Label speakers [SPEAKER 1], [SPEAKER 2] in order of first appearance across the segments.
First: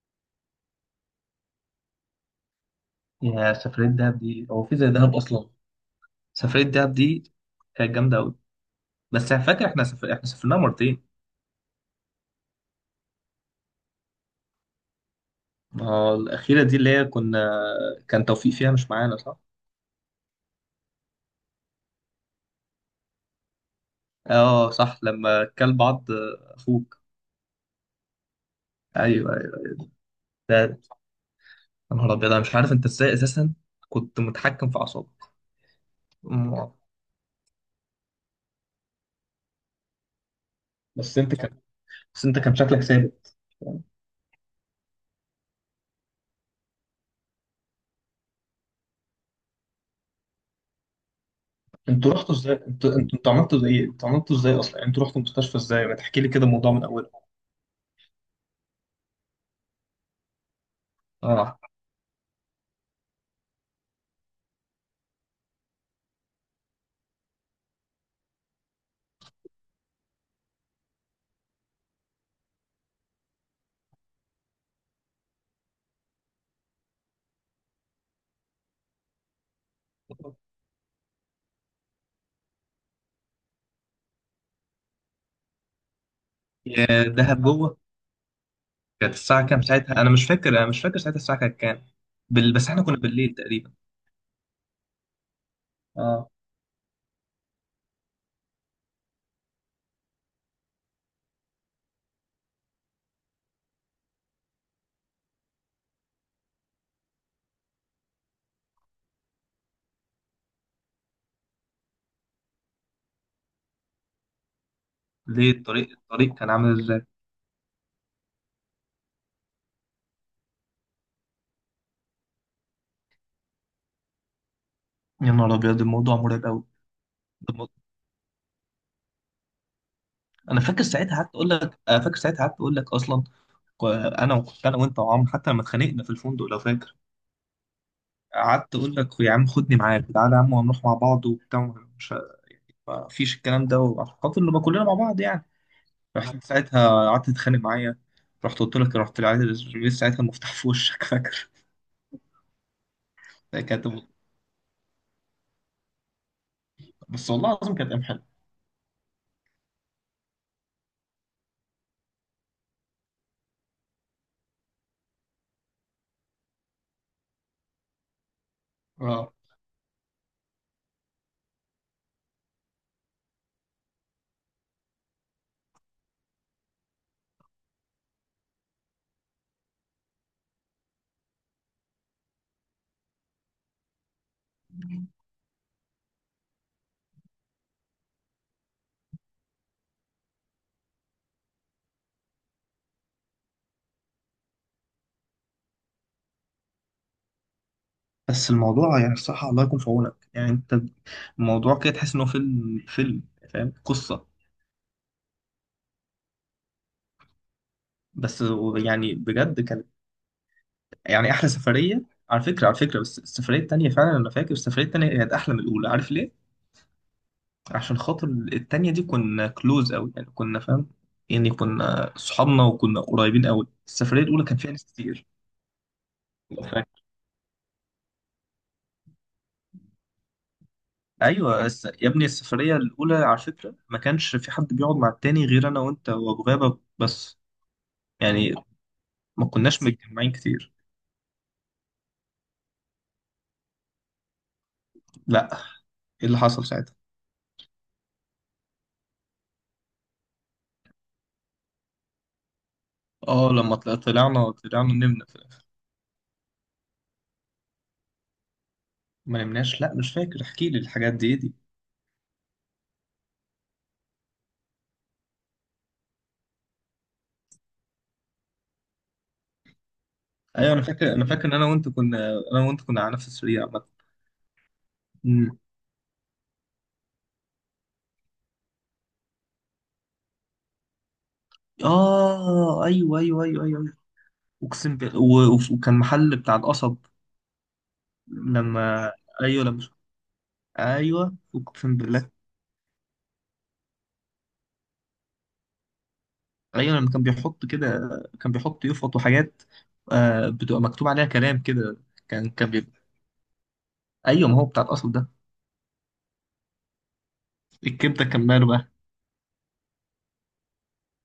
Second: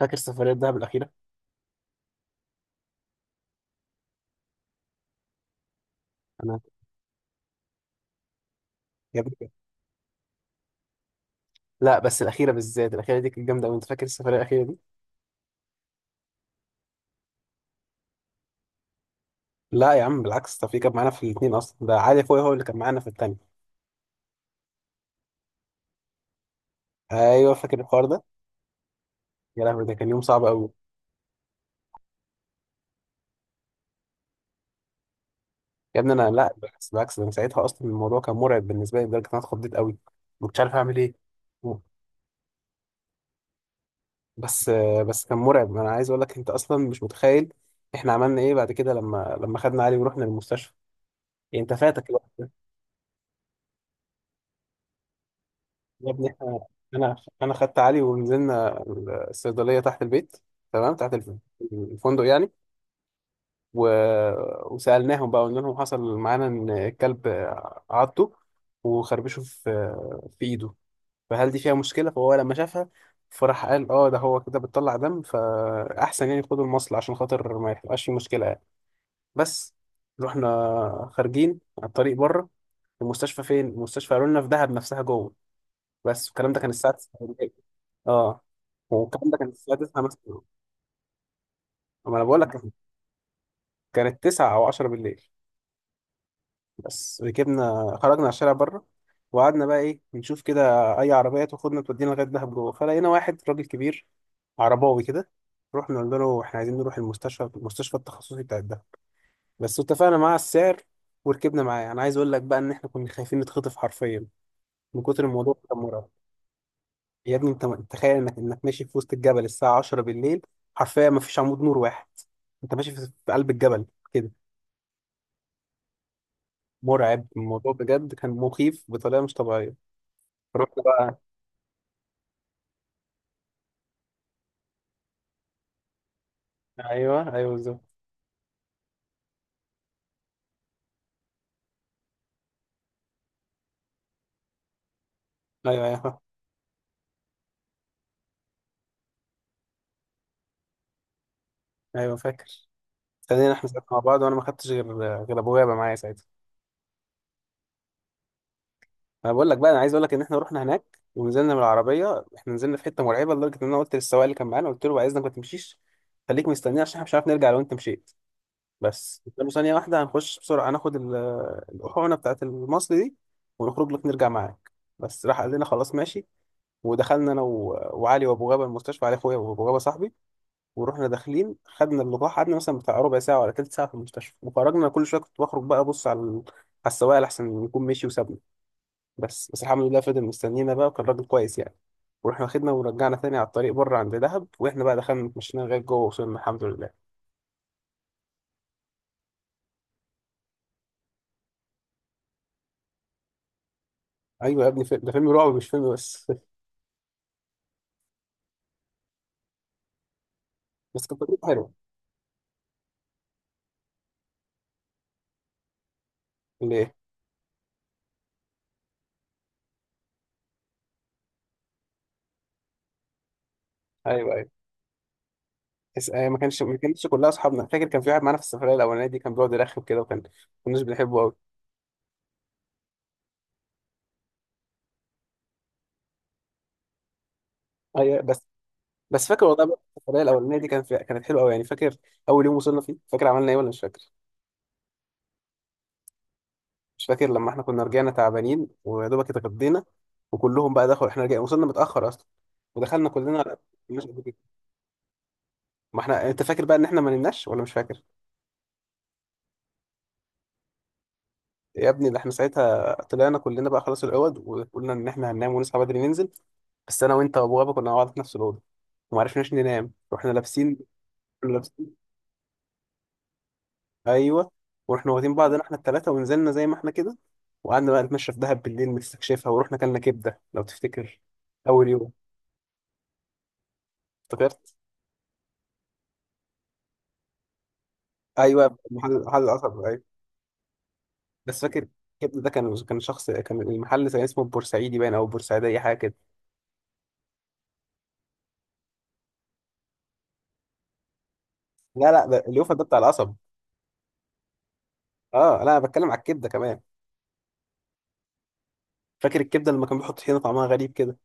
[SPEAKER 1] فاكر السفرية دهب الأخيرة؟
[SPEAKER 2] يا سفرية دهب دي هو في زي دهب أصلا؟
[SPEAKER 1] أنا
[SPEAKER 2] سفرية دهب دي كانت جامدة أوي.
[SPEAKER 1] يا
[SPEAKER 2] بس أنا
[SPEAKER 1] ابني
[SPEAKER 2] فاكر إحنا سافرنا مرتين.
[SPEAKER 1] لا، بس الأخيرة بالذات، الأخيرة دي كانت جامدة أوي. أنت فاكر السفرية الأخيرة دي؟
[SPEAKER 2] ما هو الأخيرة دي اللي هي كنا، كان توفيق فيها مش معانا صح؟
[SPEAKER 1] لا يا عم، بالعكس، ده في كان معانا في الاتنين أصلا، ده علي أخويا هو اللي كان معانا في التانية.
[SPEAKER 2] أه صح، لما كل بعض. أخوك.
[SPEAKER 1] أيوه، فاكر الحوار ده؟
[SPEAKER 2] أيوه
[SPEAKER 1] يا
[SPEAKER 2] أيوه.
[SPEAKER 1] لهوي، ده كان يوم صعب أوي.
[SPEAKER 2] ده يا نهار أبيض، أنا مش عارف أنت إزاي أساسا كنت متحكم في أعصابك.
[SPEAKER 1] يا ابني أنا لا،
[SPEAKER 2] أمم.
[SPEAKER 1] بالعكس بالعكس، ده أنا ساعتها أصلا الموضوع كان مرعب بالنسبة لي لدرجة إن أنا اتخضيت أوي. ما كنتش عارف أعمل
[SPEAKER 2] بس
[SPEAKER 1] إيه.
[SPEAKER 2] أنت كان بس أنت كان شكلك ثابت.
[SPEAKER 1] بس بس كان مرعب، أنا عايز أقول لك أنت أصلا مش متخيل إحنا عملنا إيه بعد كده لما خدنا علي ورحنا المستشفى. يعني أنت فاتك.
[SPEAKER 2] أنتوا رحتوا إزاي؟ أنتوا عملتوا زي إيه؟ أنتوا عملتوا إزاي أصلا؟ يعني أنتوا رحتوا المستشفى إزاي؟ ما
[SPEAKER 1] يا
[SPEAKER 2] تحكي
[SPEAKER 1] ابني
[SPEAKER 2] لي كده
[SPEAKER 1] احنا،
[SPEAKER 2] الموضوع من أوله.
[SPEAKER 1] انا انا خدت علي ونزلنا الصيدليه تحت البيت، تمام،
[SPEAKER 2] أه.
[SPEAKER 1] الفندق يعني. و... وسالناهم بقى، قلنا لهم حصل معانا ان الكلب عضه وخربشه في في ايده، فهل دي فيها مشكله؟ فهو لما شافها، فراح قال اه، ده هو كده بتطلع دم، فاحسن يعني خدوا المصل عشان خاطر ما يبقاش في مشكله يعني. بس رحنا خارجين على الطريق بره، المستشفى فين؟ المستشفى قالوا لنا في دهب نفسها جوه. بس الكلام ده كان الساعة
[SPEAKER 2] يا
[SPEAKER 1] 9
[SPEAKER 2] دهب
[SPEAKER 1] بالليل.
[SPEAKER 2] جوه.
[SPEAKER 1] اه،
[SPEAKER 2] كانت
[SPEAKER 1] والكلام ده
[SPEAKER 2] الساعة
[SPEAKER 1] كان
[SPEAKER 2] كام
[SPEAKER 1] الساعة
[SPEAKER 2] ساعتها؟
[SPEAKER 1] 9
[SPEAKER 2] أنا مش
[SPEAKER 1] مثلا.
[SPEAKER 2] فاكر، أنا مش فاكر ساعتها الساعة كانت كام.
[SPEAKER 1] ما انا بقول لك
[SPEAKER 2] بس
[SPEAKER 1] كان-
[SPEAKER 2] إحنا كنا بالليل تقريبا.
[SPEAKER 1] كانت 9 او 10 بالليل.
[SPEAKER 2] اه.
[SPEAKER 1] بس ركبنا خرجنا على الشارع بره، وقعدنا بقى ايه، نشوف كده اي عربية تاخدنا تودينا لغاية دهب جوه. فلقينا واحد راجل كبير عرباوي كده، رحنا قلنا له احنا عايزين نروح المستشفى، المستشفى التخصصي بتاع الدهب. بس اتفقنا معاه على السعر وركبنا معاه. انا عايز اقول لك بقى ان احنا كنا خايفين نتخطف حرفيا من كتر
[SPEAKER 2] ليه؟
[SPEAKER 1] الموضوع، كان
[SPEAKER 2] الطريق
[SPEAKER 1] مرعب.
[SPEAKER 2] الطريق كان عامل إزاي؟
[SPEAKER 1] يا ابني انت، تخيل انك ماشي في وسط الجبل الساعة 10 بالليل، حرفيا ما فيش عمود نور واحد، انت ماشي في في قلب الجبل كده.
[SPEAKER 2] يا نهار ابيض، الموضوع مرعب قوي.
[SPEAKER 1] مرعب الموضوع بجد، كان مخيف بطريقة مش طبيعية. رحت بقى،
[SPEAKER 2] انا فاكر ساعتها قعدت اقول لك اصلا. انا وكنت انا وانت وعمرو، حتى لما اتخانقنا في الفندق لو فاكر.
[SPEAKER 1] ايوه ايوه بالظبط.
[SPEAKER 2] قعدت اقول لك يا عم خدني معاك، تعالى يا عم وهنروح مع بعض وبتاع، مش، ما فيش الكلام ده، وعشان خاطر نبقى كلنا مع بعض يعني.
[SPEAKER 1] ايوه ايوه
[SPEAKER 2] رحت ساعتها قعدت تتخانق معايا. رحت قلت لك، رحت لعايز ساعتها المفتاح في وشك فاكر.
[SPEAKER 1] ايوه فاكر. خلينا احنا
[SPEAKER 2] كانت،
[SPEAKER 1] ساعتنا مع بعض وانا ما خدتش غير، غير ابويا بقى معايا ساعتها.
[SPEAKER 2] بس والله العظيم كانت ايام حلوه.
[SPEAKER 1] انا بقول لك بقى، انا عايز اقول لك ان احنا رحنا هناك ونزلنا من العربية، احنا نزلنا في حتة مرعبة لدرجة ان انا قلت للسواق اللي كان معانا، قلت له بعد اذنك ما تمشيش، خليك مستنيني عشان احنا مش عارف نرجع لو انت مشيت. بس
[SPEAKER 2] اه.
[SPEAKER 1] استنوا ثانية واحدة، هنخش بسرعة هناخد الأحونة بتاعت المصل دي ونخرج لك نرجع معاك. بس راح قال لنا خلاص ماشي. ودخلنا وعلي وأبو غابة المستشفى، علي أخويا وأبو غابة صاحبي. ورحنا داخلين خدنا اللقاح، قعدنا مثلا بتاع ربع ساعة ولا تلت ساعة في المستشفى وخرجنا. كل شوية كنت بخرج بقى أبص على على السواق لأحسن يكون مشي وسابنا. بس الحمد لله فضل مستنينا بقى، وكان راجل كويس يعني. ورحنا واخدنا ورجعنا تاني على الطريق بره عند دهب، واحنا بقى دخلنا اتمشينا لغايه جوه، وصلنا الحمد لله.
[SPEAKER 2] بس الموضوع يعني الصراحة الله يكون في عونك يعني انت. الموضوع كده تحس ان هو فيلم، فاهم قصة.
[SPEAKER 1] ايوه يا ابني، ده فيلم رعب مش فيلم بس.
[SPEAKER 2] بس يعني بجد كانت،
[SPEAKER 1] بس كانت
[SPEAKER 2] يعني
[SPEAKER 1] تجربة
[SPEAKER 2] احلى
[SPEAKER 1] حلوة.
[SPEAKER 2] سفرية. على فكرة، بس السفرية التانية فعلا، انا فاكر السفرية التانية كانت احلى من الاولى، عارف ليه؟
[SPEAKER 1] ليه؟
[SPEAKER 2] عشان خاطر التانية دي كنا كلوز قوي يعني، كنا فاهم يعني، كنا صحابنا وكنا قريبين قوي. السفرية
[SPEAKER 1] ايوه
[SPEAKER 2] الاولى
[SPEAKER 1] ايوه.
[SPEAKER 2] كان فيها ناس كتير
[SPEAKER 1] بس آه،
[SPEAKER 2] لو
[SPEAKER 1] ما
[SPEAKER 2] فاكر.
[SPEAKER 1] كانتش كلها اصحابنا. فاكر كان في واحد معانا في السفرية الأولانية دي كان بيقعد يرخم كده، وكان ما كناش بنحبه قوي.
[SPEAKER 2] ايوه، يا ابني السفرية الاولى على فكرة ما كانش في حد بيقعد مع التاني غير انا وانت وابو غابة بس،
[SPEAKER 1] ايوه، بس
[SPEAKER 2] يعني
[SPEAKER 1] بس فاكر
[SPEAKER 2] ما
[SPEAKER 1] والله بقى
[SPEAKER 2] كناش
[SPEAKER 1] السفرية
[SPEAKER 2] متجمعين
[SPEAKER 1] الأولانية دي
[SPEAKER 2] كتير.
[SPEAKER 1] كانت حلوة قوي يعني. فاكر أول يوم وصلنا فيه، فاكر عملنا ايه ولا مش فاكر؟
[SPEAKER 2] لا. ايه اللي حصل ساعتها؟
[SPEAKER 1] مش فاكر لما احنا كنا رجعنا تعبانين ويا دوبك اتغدينا، وكلهم بقى دخلوا، احنا رجعنا وصلنا متأخر أصلا، ودخلنا كلنا
[SPEAKER 2] اه، لما
[SPEAKER 1] قد كده.
[SPEAKER 2] طلعنا، طلعنا نمنا في الاخر.
[SPEAKER 1] ما احنا انت فاكر بقى ان احنا ما نمناش ولا مش فاكر؟
[SPEAKER 2] ما نمناش، لا، مش فاكر، احكي لي الحاجات دي إيه دي.
[SPEAKER 1] يا ابني ده احنا ساعتها طلعنا كلنا بقى خلاص العوض، وقلنا ان احنا هننام ونصحى بدري ننزل. بس انا وانت وابو غابه كنا مع بعض في نفس الاوضه، وما عرفناش ننام واحنا
[SPEAKER 2] ايوه
[SPEAKER 1] لابسين.
[SPEAKER 2] انا فاكر،
[SPEAKER 1] كنا
[SPEAKER 2] ان
[SPEAKER 1] لابسين
[SPEAKER 2] انا وانت كنا على نفس السرير عامه.
[SPEAKER 1] ايوه. ورحنا واخدين
[SPEAKER 2] أمم.
[SPEAKER 1] بعضنا احنا الثلاثه ونزلنا زي ما احنا كده، وقعدنا بقى نتمشى في دهب بالليل نستكشفها، ورحنا كلنا كبده لو تفتكر، اول يوم.
[SPEAKER 2] اه، ايوه ايوه ايوه ايوه أيوة.
[SPEAKER 1] افتكرت.
[SPEAKER 2] اقسم بالله وكان محل بتاع القصب
[SPEAKER 1] ايوه
[SPEAKER 2] لما.
[SPEAKER 1] محل، محل
[SPEAKER 2] ايوه
[SPEAKER 1] القصب
[SPEAKER 2] لما.
[SPEAKER 1] ايوه.
[SPEAKER 2] ايوه
[SPEAKER 1] بس فاكر،
[SPEAKER 2] اقسم بالله.
[SPEAKER 1] كبده ده كان، كان شخص كان المحل كان اسمه بورسعيدي باين او بورسعيدي حاجه كده.
[SPEAKER 2] ايوه لما كان بيحط كده، كان بيحط يفط وحاجات. آه، بتبقى مكتوب عليها كلام كده.
[SPEAKER 1] لا لا، ده
[SPEAKER 2] كان كان
[SPEAKER 1] اليوفا ده بتاع
[SPEAKER 2] بيبقى.
[SPEAKER 1] القصب.
[SPEAKER 2] ايوه ما هو بتاع القصب ده.
[SPEAKER 1] اه لا، انا بتكلم على الكبده كمان.
[SPEAKER 2] الكبده كان ماله بقى؟
[SPEAKER 1] فاكر الكبده لما كان بيحط طحينه طعمها غريب كده.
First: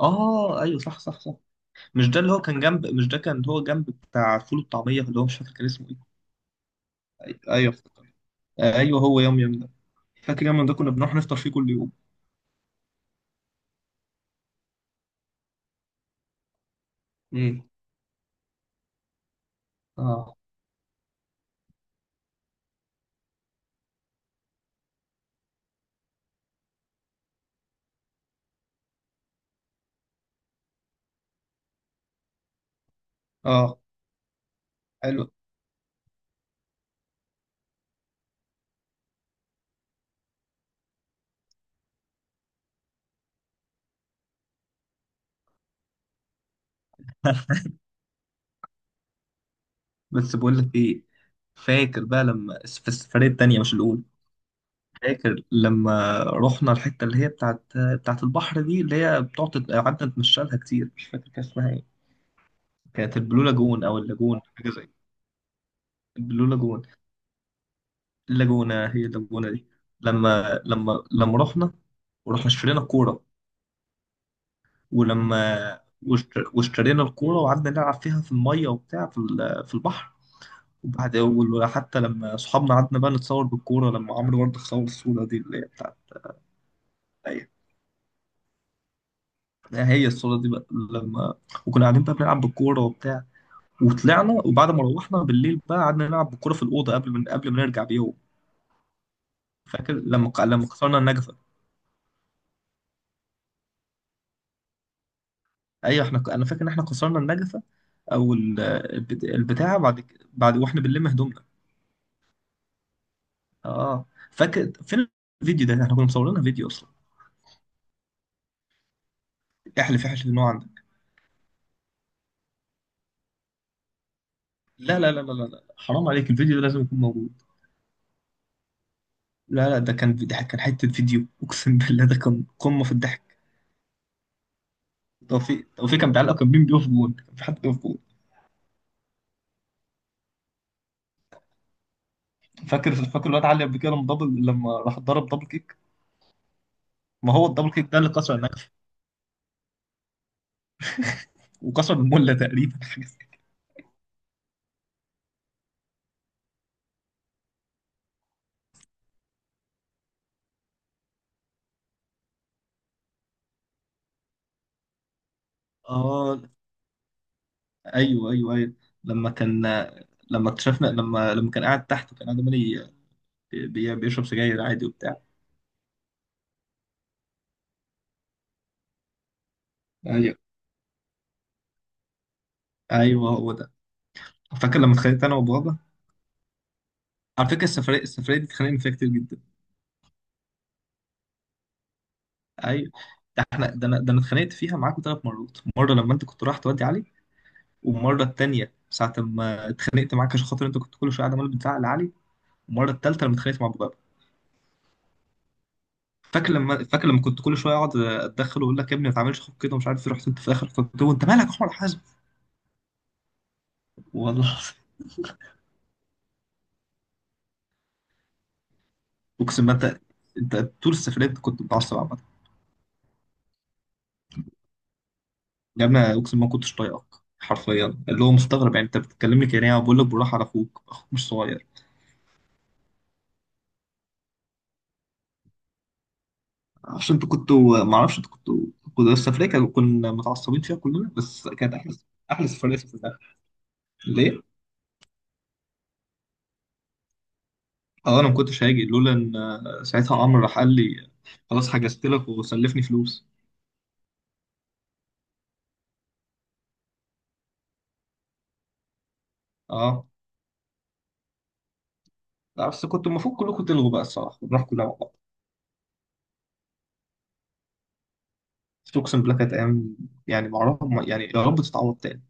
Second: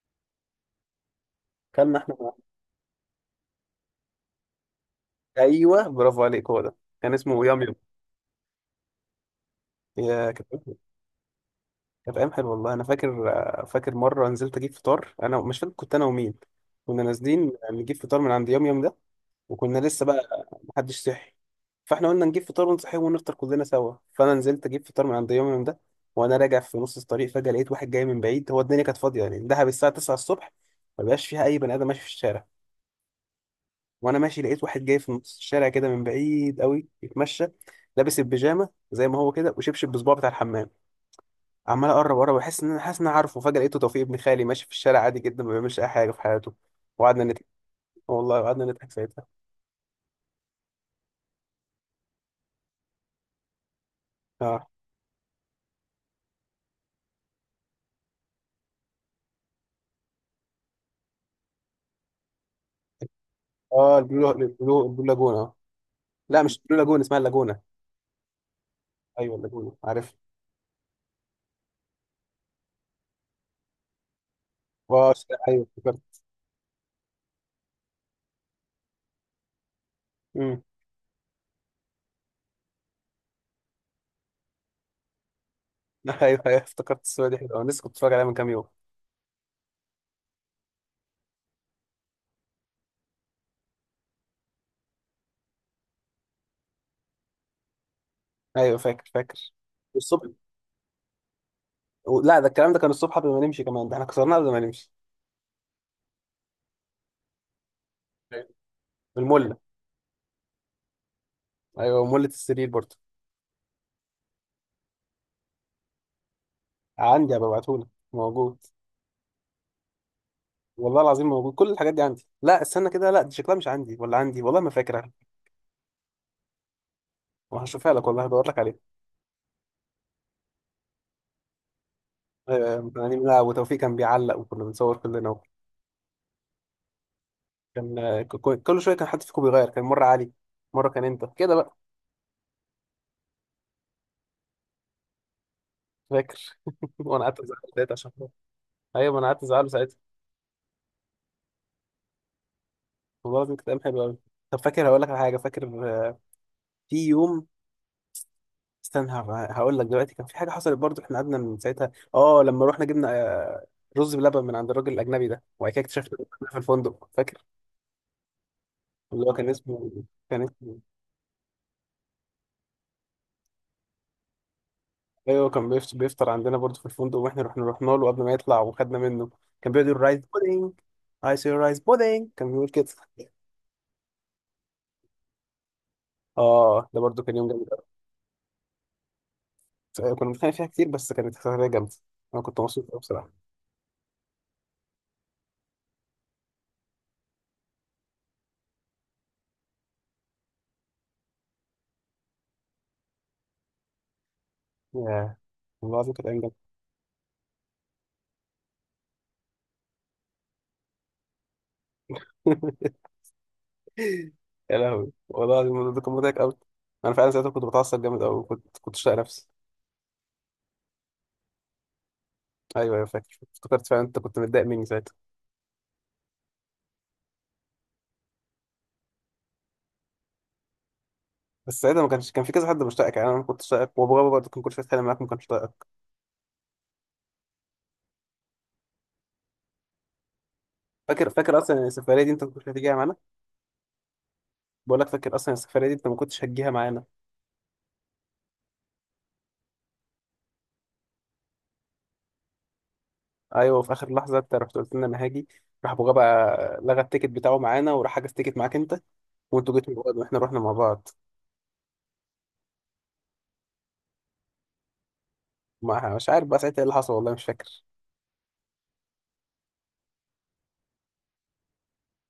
[SPEAKER 2] اه ايوه صح صح صح.
[SPEAKER 1] كلنا
[SPEAKER 2] مش
[SPEAKER 1] احنا
[SPEAKER 2] ده اللي
[SPEAKER 1] مع-
[SPEAKER 2] هو كان جنب، مش ده كان هو جنب بتاع فول والطعميه، اللي هو مش فاكر كان اسمه
[SPEAKER 1] ايوه
[SPEAKER 2] ايه.
[SPEAKER 1] برافو عليك، هو ده. كان اسمه يام
[SPEAKER 2] ايوه
[SPEAKER 1] يام.
[SPEAKER 2] افتكرت. ايوه، هو يوم يوم ده.
[SPEAKER 1] يا
[SPEAKER 2] فاكر
[SPEAKER 1] كانت،
[SPEAKER 2] يوم ده كنا بنروح نفطر فيه كل يوم؟
[SPEAKER 1] كانت ايام حلوه والله انا فاكر. فاكر مره نزلت اجيب فطار، انا مش فاكر كنت انا ومين، كنا نازلين
[SPEAKER 2] امم.
[SPEAKER 1] نجيب فطار من عند يام يام ده، وكنا لسه
[SPEAKER 2] اه
[SPEAKER 1] بقى محدش صحي. فاحنا قلنا نجيب فطار ونصحي ونفطر كلنا سوا. فانا نزلت اجيب فطار من عند يوم يوم ده، وانا راجع في نص الطريق فجاه لقيت واحد جاي من بعيد. هو الدنيا كانت فاضيه يعني، دهب الساعه 9 الصبح ما بقاش فيها اي بني ادم ماشي في الشارع.
[SPEAKER 2] اه
[SPEAKER 1] وانا ماشي لقيت واحد جاي في
[SPEAKER 2] حلو.
[SPEAKER 1] نص الشارع كده من بعيد قوي بيتمشى، لابس البيجامه زي ما هو كده وشبشب بصباعه بتاع الحمام. عمال اقرب اقرب، احس ان انا حاسس ان انا عارفه، فجاه لقيته توفيق ابن خالي ماشي في الشارع عادي جدا ما بيعملش اي حاجه في حياته. وقعدنا نضحك. والله قعدنا نضحك ساعتها.
[SPEAKER 2] بس بقول لك ايه. فاكر بقى لما في السفريه التانيه مش الاولى؟
[SPEAKER 1] اه
[SPEAKER 2] فاكر لما رحنا الحته اللي هي بتاعت البحر دي، اللي هي بتقعد قعدنا نتمشى لها كتير، مش فاكر كان اسمها ايه. كانت البلو لاجون
[SPEAKER 1] اه،
[SPEAKER 2] او
[SPEAKER 1] البلو
[SPEAKER 2] اللاجون حاجه
[SPEAKER 1] البلو
[SPEAKER 2] زي
[SPEAKER 1] البلو لاجون اه. لا
[SPEAKER 2] البلو
[SPEAKER 1] مش البلو
[SPEAKER 2] لاجون.
[SPEAKER 1] لاجون، اسمها اللاجونه.
[SPEAKER 2] اللاجونة، هي
[SPEAKER 1] ايوه
[SPEAKER 2] اللاجونة دي.
[SPEAKER 1] اللاجونه، عارف.
[SPEAKER 2] لما ورحنا اشترينا الكورة،
[SPEAKER 1] اه ايوه
[SPEAKER 2] ولما
[SPEAKER 1] افتكرت.
[SPEAKER 2] واشترينا الكورة وقعدنا نلعب فيها في المية وبتاع، في في البحر.
[SPEAKER 1] امم.
[SPEAKER 2] وحتى لما صحابنا قعدنا بقى نتصور بالكورة، لما عمرو برضه صور الصورة دي اللي هي بتاعت.
[SPEAKER 1] ايوه ايوه افتكرت الصوره دي
[SPEAKER 2] هي
[SPEAKER 1] حلوه، أنا لسه كنت بتفرج عليها من كام يوم.
[SPEAKER 2] هي الصورة دي بقى لما وكنا قاعدين بقى بنلعب بالكورة وبتاع، وطلعنا وبعد ما روحنا بالليل بقى قعدنا نلعب بالكورة في الأوضة، من قبل ما نرجع بيوم.
[SPEAKER 1] ايوه فاكر فاكر.
[SPEAKER 2] فاكر
[SPEAKER 1] الصبح،
[SPEAKER 2] لما لما كسرنا النجف؟
[SPEAKER 1] لا ده الكلام ده كان الصبح قبل ما نمشي كمان، ده احنا كسرناه قبل ما نمشي.
[SPEAKER 2] ايوه احنا انا فاكر ان احنا كسرنا النجفه، او
[SPEAKER 1] المله.
[SPEAKER 2] البتاعه، بعد واحنا بنلم هدومنا.
[SPEAKER 1] ايوه مله السرير برضه.
[SPEAKER 2] اه فاكر فين؟ الفيديو ده احنا كنا مصورينها فيديو اصلا.
[SPEAKER 1] عندي هبعتهولك، موجود.
[SPEAKER 2] احلف ان هو عندك.
[SPEAKER 1] والله العظيم موجود كل الحاجات دي عندي. لا استنى كده، لا دي شكلها مش عندي ولا عندي والله، ما
[SPEAKER 2] لا
[SPEAKER 1] فاكر.
[SPEAKER 2] لا لا لا لا لا. حرام عليك، الفيديو ده لازم يكون موجود.
[SPEAKER 1] هشوفها لك والله، هدور لك عليها.
[SPEAKER 2] لا لا، ده كان حته فيديو اقسم بالله، ده كان قمه
[SPEAKER 1] آه
[SPEAKER 2] في
[SPEAKER 1] يعني،
[SPEAKER 2] الضحك.
[SPEAKER 1] لا، وتوفيق كان بيعلق وكنا بنصور كلنا.
[SPEAKER 2] توفيق كان بيعلق، كان مين بيقف جون؟ كان في حد بيقف
[SPEAKER 1] كان
[SPEAKER 2] جون.
[SPEAKER 1] آه، كل شويه كان حد فيكم بيغير، كان مره علي، مره كان انت كده بقى.
[SPEAKER 2] فاكر الواد علي قبل كده لما دبل، لما راح ضرب دبل كيك.
[SPEAKER 1] فاكر. وانا
[SPEAKER 2] ما
[SPEAKER 1] قعدت
[SPEAKER 2] هو
[SPEAKER 1] ازعل
[SPEAKER 2] الدبل كيك
[SPEAKER 1] ساعتها
[SPEAKER 2] ده اللي
[SPEAKER 1] عشان خاطر،
[SPEAKER 2] كسر النجفه،
[SPEAKER 1] ايوه ما انا قعدت ازعله ساعتها.
[SPEAKER 2] وكسر المله تقريبا، حاجه
[SPEAKER 1] والله
[SPEAKER 2] كده.
[SPEAKER 1] العظيم كانت ايام حلوه قوي. طب فاكر هقول لك على حاجه، فاكر آه، في يوم، هقول لك دلوقتي. كان في حاجه حصلت برضو، احنا قعدنا من ساعتها اه لما رحنا جبنا آه، رز بلبن من عند الراجل الاجنبي ده، وبعد كده اكتشفنا إنه
[SPEAKER 2] اه
[SPEAKER 1] كان في الفندق فاكر.
[SPEAKER 2] ايوه ايوه ايوه،
[SPEAKER 1] اللي
[SPEAKER 2] لما
[SPEAKER 1] هو كان
[SPEAKER 2] كان،
[SPEAKER 1] اسمه، كان
[SPEAKER 2] لما
[SPEAKER 1] اسمه.
[SPEAKER 2] اكتشفنا لما لما كان قاعد تحت، كان قاعد عمال بيشرب سجاير عادي وبتاع.
[SPEAKER 1] ايوه بيفطر عندنا برضو في الفندق، واحنا رحنا، رحنا له قبل ما يطلع وخدنا منه. كان بيقعد يقول رايس
[SPEAKER 2] ايوه
[SPEAKER 1] بودينج، اي سي رايس بودينج كان بيقول كده.
[SPEAKER 2] ايوه هو ده. فاكر لما اتخانقت انا وبابا؟
[SPEAKER 1] اه، ده برضو كان يوم
[SPEAKER 2] على فكره
[SPEAKER 1] جامد
[SPEAKER 2] السفريه دي اتخانقنا فيها كتير جدا.
[SPEAKER 1] أوي. كنا بنتخانق فيها كتير بس كانت سفريه جامده، انا كنت مبسوط
[SPEAKER 2] ايوه
[SPEAKER 1] أوي
[SPEAKER 2] ده
[SPEAKER 1] بصراحه.
[SPEAKER 2] احنا، ده انا اتخانقت فيها معاكم ثلاث مرات. مره لما انت كنت رايح تودي علي، والمره الثانيه ساعه ما اتخانقت معاك عشان خاطر انت كنت كل شويه قاعد عمال بتزعق لعلي، والمره الثالثه لما اتخانقت مع بابا.
[SPEAKER 1] ياه، والله العظيم كانت ايام جامده.
[SPEAKER 2] فاكر لما كنت كل شويه اقعد اتدخل واقول لك يا ابني ما تعملش اخوك كده ومش عارف إيه، رحت انت في الاخر فقلت له انت مالك يا احمد حازم. والله.
[SPEAKER 1] يا لهوي والله العظيم الموضوع ده كان مضحك قوي. انا فعلا ساعتها كنت بتعصب جامد قوي، كنت شايل نفسي.
[SPEAKER 2] اقسم بالله انت طول السفريه انت كنت متعصب عامه.
[SPEAKER 1] ايوه ايوه فاكر، افتكرت فعلا انت كنت متضايق مني ساعتها.
[SPEAKER 2] يا ابني اقسم ما كنتش طايقك حرفيا، اللي هو مستغرب يعني انت بتكلمني كده، يعني بقول لك بالراحه على اخوك، اخوك مش صغير.
[SPEAKER 1] بس ساعتها ما كانش، كان في كذا حد مشتاقك يعني، انا ما كنتش طايقك، وبابا برضه كان كل شويه يتكلم معاك، ما كانش طايقك.
[SPEAKER 2] عشان انتوا كنتوا ما اعرفش انتوا كنتوا كنت السفريه، كنا متعصبين فيها كلنا
[SPEAKER 1] فاكر
[SPEAKER 2] بس
[SPEAKER 1] فاكر
[SPEAKER 2] كانت
[SPEAKER 1] اصلا إن
[SPEAKER 2] احلى
[SPEAKER 1] السفريه دي انت
[SPEAKER 2] احلى
[SPEAKER 1] ما كنتش
[SPEAKER 2] سفريه
[SPEAKER 1] هتجيها معانا.
[SPEAKER 2] سافرناها. ليه؟
[SPEAKER 1] بقول لك فاكر اصلا السفريه دي انت ما كنتش هتجيها معانا.
[SPEAKER 2] اه، انا ما كنتش هاجي لولا ان، ساعتها عمرو راح قال لي خلاص حجزت لك وسلفني فلوس.
[SPEAKER 1] ايوه في اخر لحظه انت رحت قلت لنا انا هاجي. راح ابو غابه لغى التيكت بتاعه معانا، وراح حجز تيكت معاك انت، وانتوا جيتوا من
[SPEAKER 2] اه،
[SPEAKER 1] بعض واحنا رحنا مع بعض.
[SPEAKER 2] لا، بس كنت المفروض كلكم تلغوا بقى الصراحه ونروح كلنا مع بعض.
[SPEAKER 1] ما مش عارف بقى ساعتها ايه اللي حصل والله، مش فاكر.
[SPEAKER 2] بس اقسم بالله كانت ايام، يعني ما اعرف يعني، يا رب تتعوض تاني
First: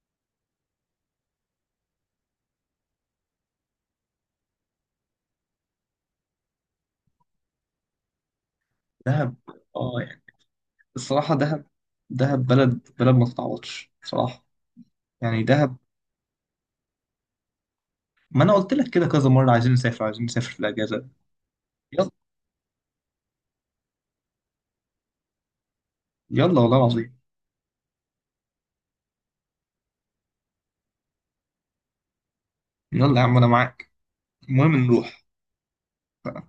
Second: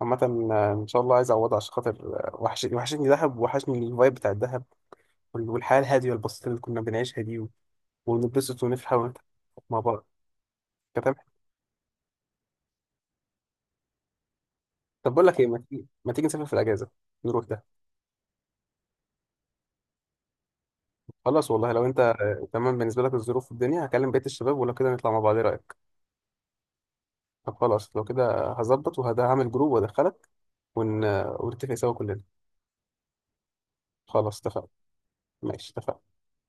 [SPEAKER 1] عامة آه، إن شاء الله عايز أعوضها، عشان خاطر آه، وحشني، وحشتني دهب، وحشني الفايب بتاع الدهب والحياة الهادية البسيطة اللي كنا بنعيشها دي ونتبسط ونفرح ونضحك
[SPEAKER 2] دهب.
[SPEAKER 1] مع
[SPEAKER 2] اه،
[SPEAKER 1] بعض. تمام.
[SPEAKER 2] الصراحة دهب، بلد ما تتعوضش بصراحة،
[SPEAKER 1] طب بقول لك
[SPEAKER 2] يعني
[SPEAKER 1] إيه، ما
[SPEAKER 2] دهب.
[SPEAKER 1] تيجي، ما تيجي نسافر في الأجازة، نروح ده.
[SPEAKER 2] ما أنا قلت لك كده كذا مرة، عايزين نسافر، عايزين نسافر في الأجازة.
[SPEAKER 1] خلاص والله لو أنت
[SPEAKER 2] يلا،
[SPEAKER 1] آه، تمام بالنسبة لك الظروف والدنيا، هكلم بقية الشباب ولو كده نطلع مع بعض. إيه رأيك؟
[SPEAKER 2] يلا والله العظيم.
[SPEAKER 1] طب خلاص لو كده هظبط وهعمل جروب وأدخلك، آه، ونتفق سوا كلنا.
[SPEAKER 2] يلا يا عم أنا معاك.
[SPEAKER 1] خلاص اتفقنا.
[SPEAKER 2] المهم نروح
[SPEAKER 1] ماشي اتفقنا.
[SPEAKER 2] بقى.